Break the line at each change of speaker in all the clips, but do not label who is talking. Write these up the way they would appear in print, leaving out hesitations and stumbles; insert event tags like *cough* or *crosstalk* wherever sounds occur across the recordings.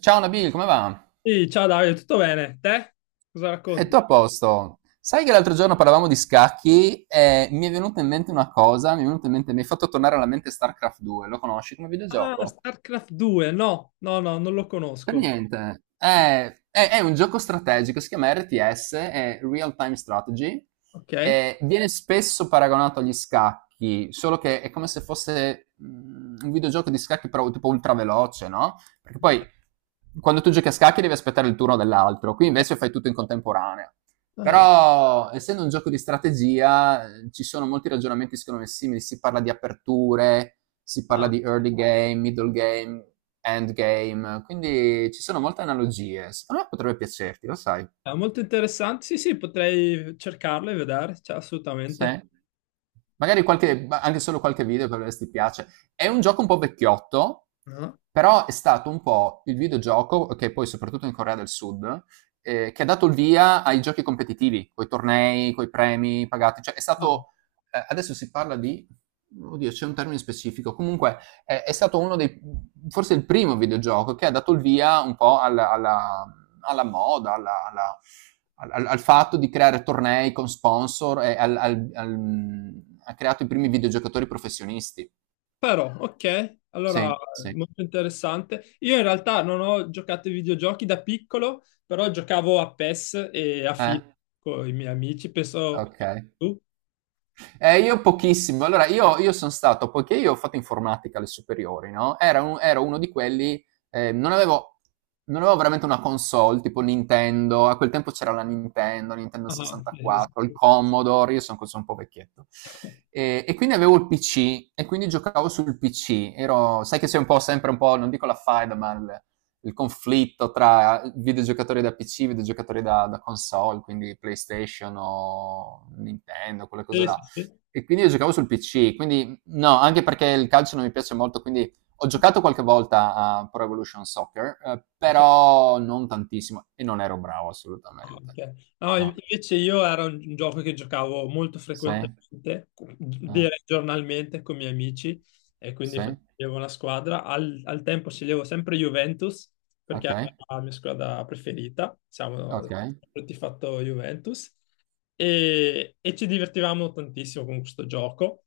Ciao Nabil, come va?
Sì, ciao Davide, tutto bene? Te? Cosa
E
racconti?
tu a posto? Sai che l'altro giorno parlavamo di scacchi e mi è venuta in mente una cosa, mi è venuta in mente, mi hai fatto tornare alla mente StarCraft 2, lo conosci come
Ah,
videogioco?
StarCraft 2, no, no, no, non lo
Per
conosco.
niente. È un gioco strategico, si chiama RTS, è Real Time Strategy,
Ok.
e viene spesso paragonato agli scacchi, solo che è come se fosse un videogioco di scacchi però tipo ultra veloce, no? Perché poi quando tu giochi a scacchi devi aspettare il turno dell'altro, qui invece fai tutto in contemporanea.
Ah,
Però, essendo un gioco di strategia, ci sono molti ragionamenti secondo me simili, si parla di aperture, si parla
ah,
di early game, middle game, end game, quindi ci sono molte analogie. Secondo me potrebbe piacerti, lo sai.
è molto interessante. Sì, sì, potrei cercarlo e vedere, cioè, assolutamente.
Sì. Magari qualche, ma anche solo qualche video per vedere se ti piace. È un gioco un po' vecchiotto,
Ah,
però è stato un po' il videogioco, che poi soprattutto in Corea del Sud, che ha dato il via ai giochi competitivi, coi tornei, coi premi pagati. Cioè è
ah.
stato, adesso si parla di, oddio, c'è un termine specifico. Comunque è stato uno dei, forse il primo videogioco che ha dato il via un po' alla moda, al fatto di creare tornei con sponsor e ha creato i primi videogiocatori professionisti.
Però, ok,
Sì,
allora,
sì.
molto interessante. Io in realtà non ho giocato ai videogiochi da piccolo, però giocavo a PES e a
Eh?
FIFA con i miei amici, penso
Ok.
tu.
Io pochissimo. Allora, io sono stato, poiché io ho fatto informatica alle superiori, no? Ero uno di quelli, eh, non avevo, non avevo veramente una console, tipo Nintendo, a quel tempo c'era la Nintendo, Nintendo
Ah, sì, sì,
64, il Commodore, io sono un po' vecchietto. E quindi avevo il PC, e quindi giocavo sul PC. Ero, sai che sei un po' sempre un po', non dico la faida, ma il conflitto tra videogiocatori da PC, videogiocatori da console, quindi PlayStation o Nintendo, quelle cose
sì. Sì.
là
Sì, sì.
e quindi io giocavo sul PC, quindi no, anche perché il calcio non mi piace molto, quindi ho giocato qualche volta a Pro Evolution Soccer,
Ok.
però non tantissimo e non ero bravo assolutamente.
Ok. No, in-
No.
invece io era un gioco che giocavo molto
Sì? Ma
frequentemente,
eh,
direi giornalmente con i miei amici e quindi
sì?
facevo una squadra. Al tempo sceglievo sempre Juventus perché
Ok,
era la mia squadra preferita, diciamo,
ok.
sempre fatto Juventus e ci divertivamo tantissimo con questo gioco.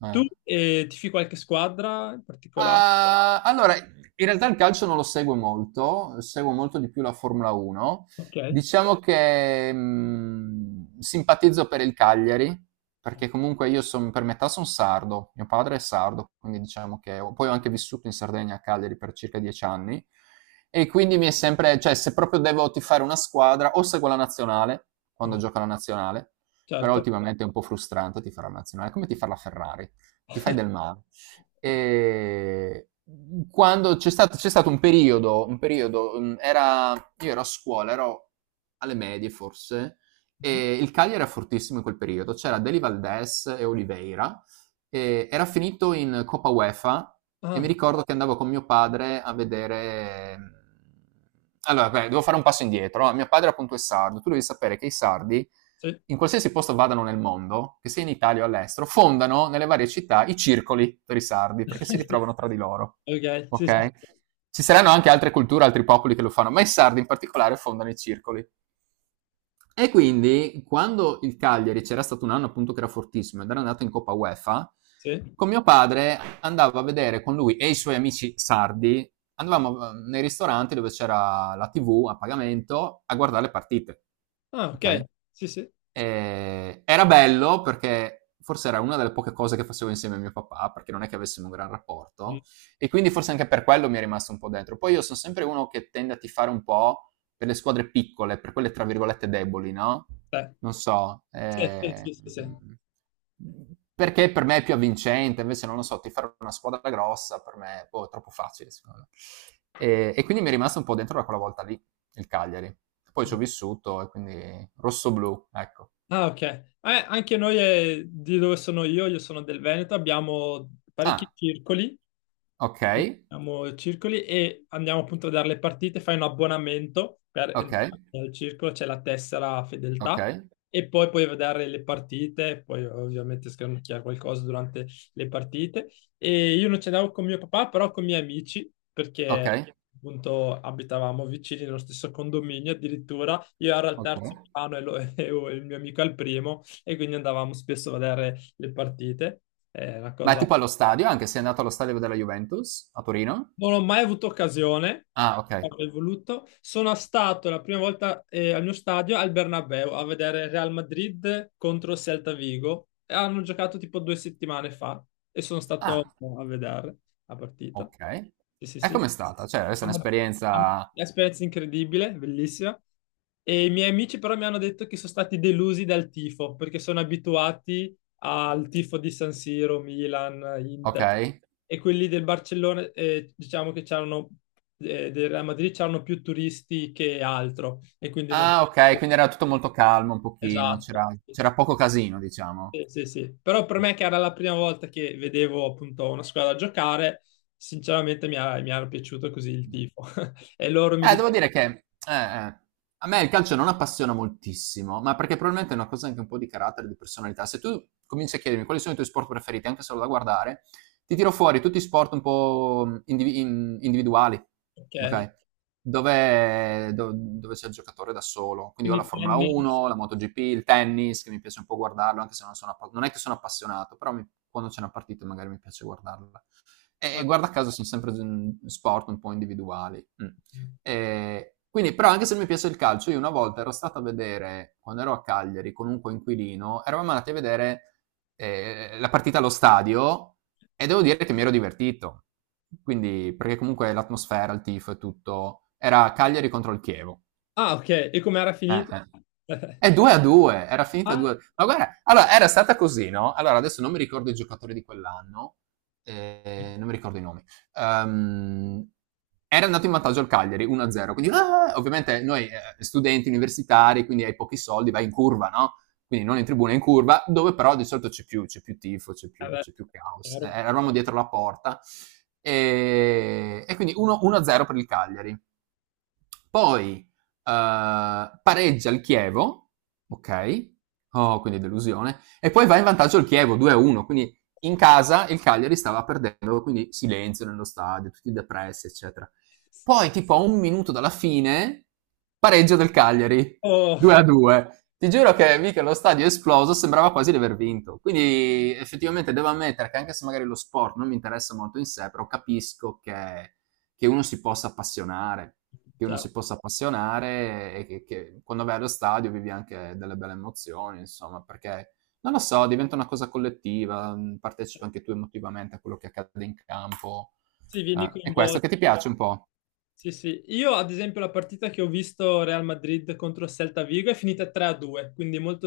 Sì.
Tu,
Eh.
tifi qualche squadra in particolare?
Ah, allora, in realtà il calcio non lo seguo molto di più la Formula 1.
Ok,
Diciamo che simpatizzo per il Cagliari, perché comunque per metà sono sardo, mio padre è sardo, quindi diciamo che ho- poi ho anche vissuto in Sardegna a Cagliari per circa 10 anni e quindi mi è sempre, cioè se proprio devo tifare una squadra, o seguo la nazionale, quando
ok,
gioca la nazionale, però
certo.
ultimamente è un po' frustrante tifare la nazionale, è come tifare la Ferrari, ti fai del male. E quando c'è stato un periodo io ero a scuola, ero alle medie forse,
Mm.
e il Cagliari era fortissimo in quel periodo. C'era Deli Valdés e Oliveira, e era finito in Coppa UEFA e mi
Ah,
ricordo che andavo con mio padre a vedere. Allora, beh, devo fare un passo indietro. No? Mio padre appunto è sardo, tu devi sapere che i sardi,
sì.
in qualsiasi posto vadano nel mondo, che sia in Italia o all'estero, fondano nelle varie città i circoli per i sardi, perché si
*laughs*
ritrovano tra di loro.
Ok, sì, sì. Sì.
Ok? Ci saranno anche altre culture, altri popoli che lo fanno, ma i sardi in particolare fondano i circoli. E quindi quando il Cagliari c'era stato un anno appunto che era fortissimo ed era andato in Coppa UEFA,
Sì?
con mio padre andavo a vedere con lui e i suoi amici sardi, andavamo nei ristoranti dove c'era la TV a pagamento a guardare le partite,
Ah, ok.
ok?
Sì, sì.
Era bello perché forse era una delle poche cose che facevo insieme a mio papà, perché non è che avessimo un gran
Mm.
rapporto, e quindi forse anche per quello mi è rimasto un po' dentro. Poi io sono sempre uno che tende a tifare un po' per le squadre piccole, per quelle tra virgolette deboli, no?
Beh,
Non so,
sì, sì, sì, sì, sì.
perché per me è più avvincente, invece non lo so, tifare una squadra grossa per me boh, è boh, troppo facile, secondo me. E quindi mi è rimasto un po' dentro da quella volta lì il Cagliari. Poi ci ho
Mm.
vissuto e quindi rosso-blu, ecco.
Ah, ok. Anche noi, di dove sono io sono del Veneto, abbiamo parecchi
Ah,
circoli.
ok,
Andiamo circoli e andiamo appunto a vedere le partite, fai un abbonamento per
ok,
entrare nel circolo, c'è la tessera
ok,
fedeltà e poi puoi vedere le partite, poi ovviamente scanocchiare qualcosa durante le partite. E io non ci andavo con mio papà, però con i miei amici,
ok,
perché appunto abitavamo vicini nello stesso condominio, addirittura io ero al
ok.
terzo piano e, *laughs* e il mio amico al primo e quindi andavamo spesso a vedere le partite. È una
Ma è
cosa.
tipo allo stadio, anche se è andato allo stadio della Juventus a Torino?
Non ho mai avuto occasione,
Ah, ok.
avrei voluto. Sono stato la prima volta, al mio stadio al Bernabéu a vedere Real Madrid contro Celta Vigo. E hanno giocato tipo 2 settimane fa e sono stato
Ah,
a vedere la partita.
ok.
Sì, sì,
E
sì.
com'è stata? Cioè, questa è
Am- am-
un'esperienza.
Esperienza incredibile, bellissima. E i miei amici però mi hanno detto che sono stati delusi dal tifo perché sono abituati al tifo di San Siro, Milan,
Ok.
Inter e quelli del Barcellona, diciamo che c'erano del Real Madrid c'erano più turisti che altro e quindi non
Ah, ok, quindi era tutto molto calmo un pochino,
esatto.
c'era
Sì,
c'era poco casino, diciamo.
sì, sì. Sì. Però per me che era la prima volta che vedevo appunto una squadra giocare, sinceramente mi era piaciuto così il tifo. *laughs* E loro mi
Devo
dicevano,
dire che eh, a me il calcio non appassiona moltissimo, ma perché probabilmente è una cosa anche un po' di carattere, di personalità. Se tu cominci a chiedermi quali sono i tuoi sport preferiti, anche solo da guardare, ti tiro fuori tutti i sport un po' individuali,
ok,
ok? Dove c'è il giocatore da solo. Quindi ho la
quindi
Formula
tennis.
1, la MotoGP, il tennis, che mi piace un po' guardarlo, anche se non, non è che sono appassionato, però quando c'è una partita magari mi piace guardarla. E
Ah,
guarda caso sono sempre sport un po' individuali. Mm. E quindi, però, anche se mi piace il calcio, io una volta ero stato a vedere, quando ero a Cagliari con un coinquilino, eravamo andati a vedere la partita allo stadio e devo dire che mi ero divertito. Quindi, perché comunque l'atmosfera, il tifo e tutto, era Cagliari contro il Chievo.
ah, ok, e com'era
Eh,
finito?
eh.
*laughs*
È 2 a 2, era finita 2 a
Ah,
2. Ma guarda, allora era stata così, no? Allora adesso non mi ricordo i giocatori di quell'anno, non mi ricordo i nomi. Ehm, Era andato in vantaggio al Cagliari 1-0, quindi ah, ovviamente noi studenti universitari, quindi hai pochi soldi, vai in curva, no? Quindi non in tribuna, in curva, dove però di solito c'è più tifo, c'è più,
vabbè,
c'è più caos.
chiaro.
Eravamo dietro la porta e quindi 1-0 per il Cagliari. Poi pareggia il Chievo, ok? Oh, quindi delusione. E poi va in vantaggio il Chievo 2-1, quindi in casa il Cagliari stava perdendo, quindi silenzio nello stadio, tutti depressi, eccetera. Poi, tipo a un minuto dalla fine, pareggio del Cagliari,
Oh,
2-2. Ti giuro che mica lo stadio è esploso, sembrava quasi di aver vinto. Quindi effettivamente devo ammettere che anche se magari lo sport non mi interessa molto in sé, però capisco che uno si possa appassionare che uno
certo.
si possa appassionare e che quando vai allo stadio vivi anche delle belle emozioni, insomma, perché non lo so, diventa una cosa collettiva, partecipi anche tu emotivamente a quello che accade in campo.
Sì, vieni
È questo
coinvolto.
che ti piace un po'?
Sì, sì. Io, ad esempio, la partita che ho visto Real Madrid contro Celta Vigo è finita 3-2, quindi molto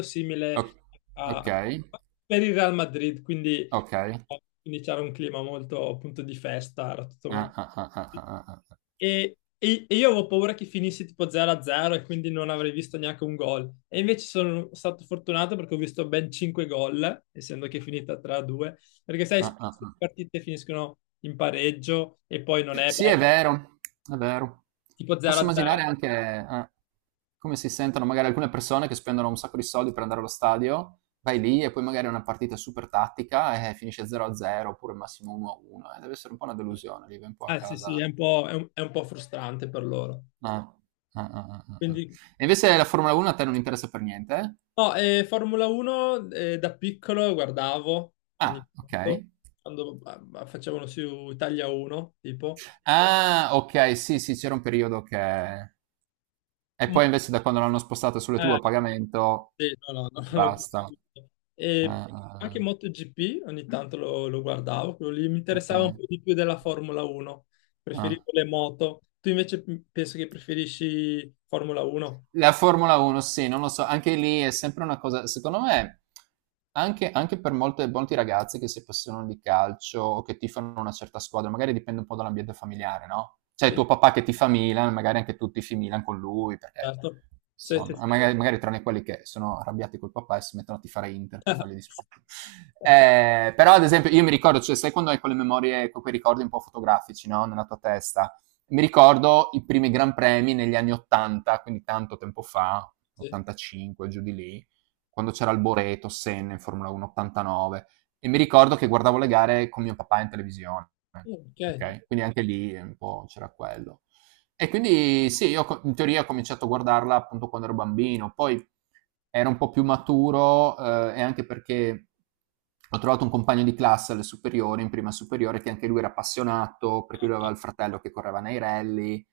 O-
simile a...
ok,
per il Real Madrid, quindi,
ok.
eh, quindi c'era un clima molto appunto di festa, era tutto
Ah,
molto...
ah, ah, ah, ah, ah,
E io avevo paura che finisse tipo 0-0 e quindi non avrei visto neanche un gol. E invece sono stato fortunato perché ho visto ben 5 gol, essendo che è finita 3-2. Perché sai,
ah, ah,
spesso
ah, ah,
le
ah.
partite finiscono in pareggio e poi non è
Sì,
bello,
è vero, è vero.
tipo
Posso immaginare
0-0.
anche come si sentono magari alcune persone che spendono un sacco di soldi per andare allo stadio, vai lì e poi magari è una partita super tattica e finisce 0-0 oppure massimo 1-1. Deve essere un po' una delusione, vive un po' a
Ah sì, sì,
casa.
è un po' frustrante per loro.
Ah, ah, ah, ah, ah, ah.
Quindi,
E invece la Formula 1 a te non interessa per niente?
no, Formula 1, da piccolo guardavo ogni
Ah, ok.
tanto, quando facevano su Italia 1, tipo.
Ah, ok, sì, sì, c'era un periodo che. E
Mm.
poi invece da quando l'hanno spostata sulle
Eh,
tue a pagamento,
sì, no, no, *laughs* non l'ho più
basta.
seguito. E
Ah, ah,
anche
ah.
MotoGP ogni tanto lo guardavo, quello lì mi
Ok.
interessava un po' di più della Formula 1.
Ah.
Preferivo le moto. Tu invece, penso che preferisci Formula 1?
La Formula 1, sì, non lo so, anche lì è sempre una cosa, secondo me, anche, anche per molte, molti ragazzi che si appassionano di calcio o che tifano una certa squadra, magari dipende un po' dall'ambiente familiare, no? Cioè
Sì,
tuo papà che tifa Milan, magari anche tu tifi Milan con lui, perché
certo. Sì, sì,
insomma,
sì.
magari, magari tranne quelli che sono arrabbiati col papà e si mettono a tifare Inter per fargli
*laughs*
discutere. Però ad esempio io mi ricordo, cioè sai quando hai quelle memorie, quei ricordi un po' fotografici, no? Nella tua testa? Mi ricordo i primi Gran Premi negli anni 80, quindi tanto tempo fa,
Sì.
85 giù di lì, quando c'era Alboreto, Senna in Formula 1, 89, e mi ricordo che guardavo le gare con mio papà in televisione,
Ok.
ok? Quindi anche lì un po' c'era quello. E quindi sì, io in teoria ho cominciato a guardarla appunto quando ero bambino, poi era un po' più maturo e anche perché ho trovato un compagno di classe alle superiori, in prima superiore, che anche lui era appassionato, perché lui aveva il fratello che correva nei rally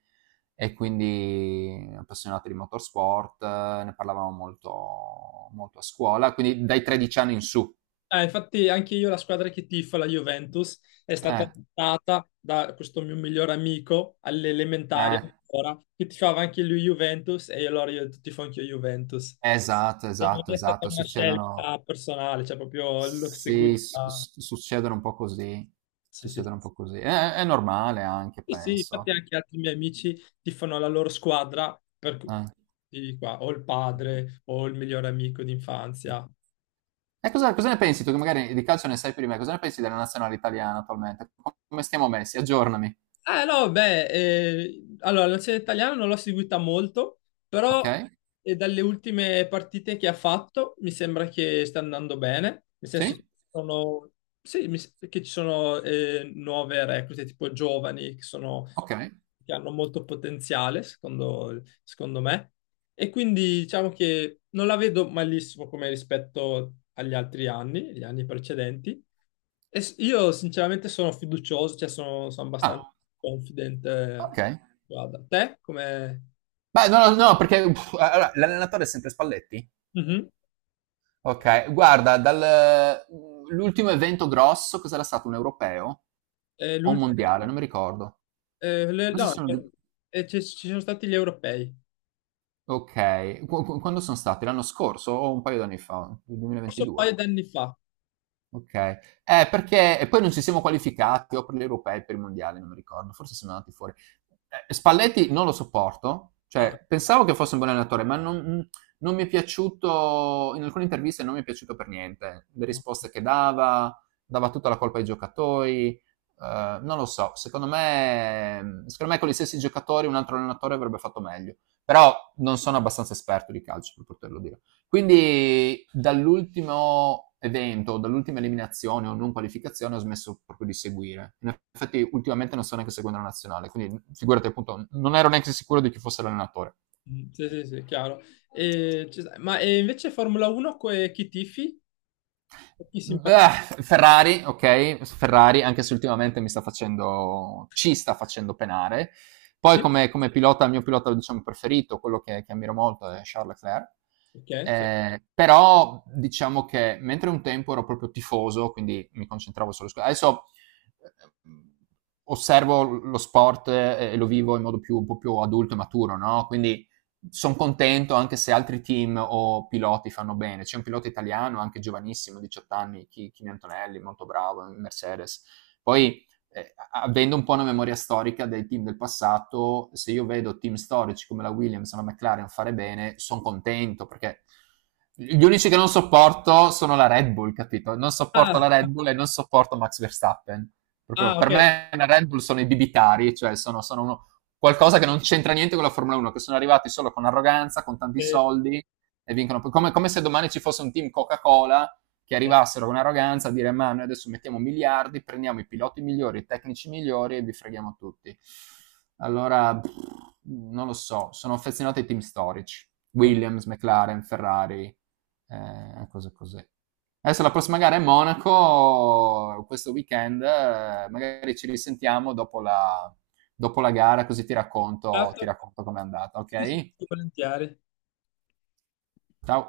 e quindi appassionato di motorsport, ne parlavamo molto, molto a scuola, quindi dai 13 anni in su.
Ah, infatti anche io la squadra che tifo, la Juventus, è stata
Eh,
portata da questo mio migliore amico all'elementare
eh,
ancora, che tifava anche lui Juventus e allora io tifo anche io Juventus.
esatto,
E non
esatto,
è stata
esatto,
una
succedono,
scelta personale, cioè proprio l'ho
sì,
seguita.
succedono un po' così,
Sì, sì.
succedono un po' così. È normale anche,
Sì, sì, infatti
penso.
anche altri miei amici tifano la loro squadra,
Ah.
di qua, o il padre o il migliore amico d'infanzia.
E cosa, cosa ne pensi tu, che magari di calcio ne sai più di me, cosa ne pensi della nazionale italiana attualmente? Come stiamo messi? Aggiornami,
Eh no, beh, allora la nazionale italiana non l'ho seguita molto, però,
ok?
dalle ultime partite che ha fatto mi sembra che sta andando bene, nel senso che
Sì?
ci sono, sì, che ci sono, nuove reclute, tipo giovani, che sono,
Ok.
che hanno molto potenziale, secondo me, e quindi diciamo che non la vedo malissimo come rispetto agli altri anni, gli anni precedenti, io sinceramente sono fiducioso, cioè sono, abbastanza
Ah,
confident.
ok.
Guarda, te come...
Beh, no, no, no, perché uff, allora, l'allenatore è sempre Spalletti?
Mhm.
Ok, guarda, dal, l'ultimo evento grosso cos'era stato? Un europeo o un mondiale?
L'ultimo...
Non mi ricordo. Però ci
no,
sono due.
ci sono stati gli europei,
Ok, quando sono stati? L'anno scorso o un paio d'anni fa? Il
forse un
2022?
paio d'anni fa.
Okay. Perché e poi non ci siamo qualificati o per gli europei o per i mondiali, non mi ricordo, forse siamo andati fuori. Spalletti non lo sopporto,
Ah,
cioè pensavo che fosse un buon allenatore, ma non non mi è piaciuto in alcune interviste non mi è piaciuto per niente. Le
no.
risposte che dava, dava tutta la colpa ai giocatori, non lo so, secondo me con gli stessi giocatori un altro allenatore avrebbe fatto meglio, però non sono abbastanza esperto di calcio per poterlo dire. Quindi dall'ultimo evento, dall'ultima eliminazione o non qualificazione ho smesso proprio di seguire. In effetti ultimamente non sto neanche seguendo la nazionale, quindi figurati appunto, non ero neanche sicuro di chi fosse l'allenatore.
Mm, sì, sì, sì, chiaro. E ma e invece Formula 1, chi tifi? Chi simpatizzi?
Beh, Ferrari, ok, Ferrari anche se ultimamente mi sta facendo, ci sta facendo penare. Poi come, come pilota, il mio pilota diciamo, preferito, quello che ammiro molto è Charles Leclerc.
Ok, sì.
Però diciamo che mentre un tempo ero proprio tifoso, quindi mi concentravo solo su. Adesso eh, osservo lo sport e lo vivo in modo più, un po' più adulto e maturo, no? Quindi sono contento anche se altri team o piloti fanno bene. C'è un pilota italiano, anche giovanissimo, 18 anni, Kimi Antonelli, molto bravo, Mercedes. Poi, avendo un po' una memoria storica dei team del passato, se io vedo team storici come la Williams o la McLaren fare bene, sono contento perché gli unici che non sopporto sono la Red Bull, capito? Non sopporto
Ah,
la Red Bull e non sopporto Max Verstappen. Proprio
ah,
per
ok.
me la Red Bull sono i bibitari, cioè sono, sono uno, qualcosa che non c'entra niente con la Formula 1, che sono arrivati solo con arroganza, con tanti
Eh,
soldi e vincono. Come, come se domani ci fosse un team Coca-Cola che
eh,
arrivassero con arroganza a dire ma noi adesso mettiamo miliardi, prendiamo i piloti migliori, i tecnici migliori e vi freghiamo tutti. Allora, pff, non lo so, sono affezionato ai team storici.
no.
Williams, McLaren, Ferrari, cose così. Adesso la prossima gara è Monaco, questo weekend, magari ci risentiamo dopo la gara, così ti
Certo.
racconto com'è andata,
Sì, sì,
ok?
sì, volentieri.
Ciao!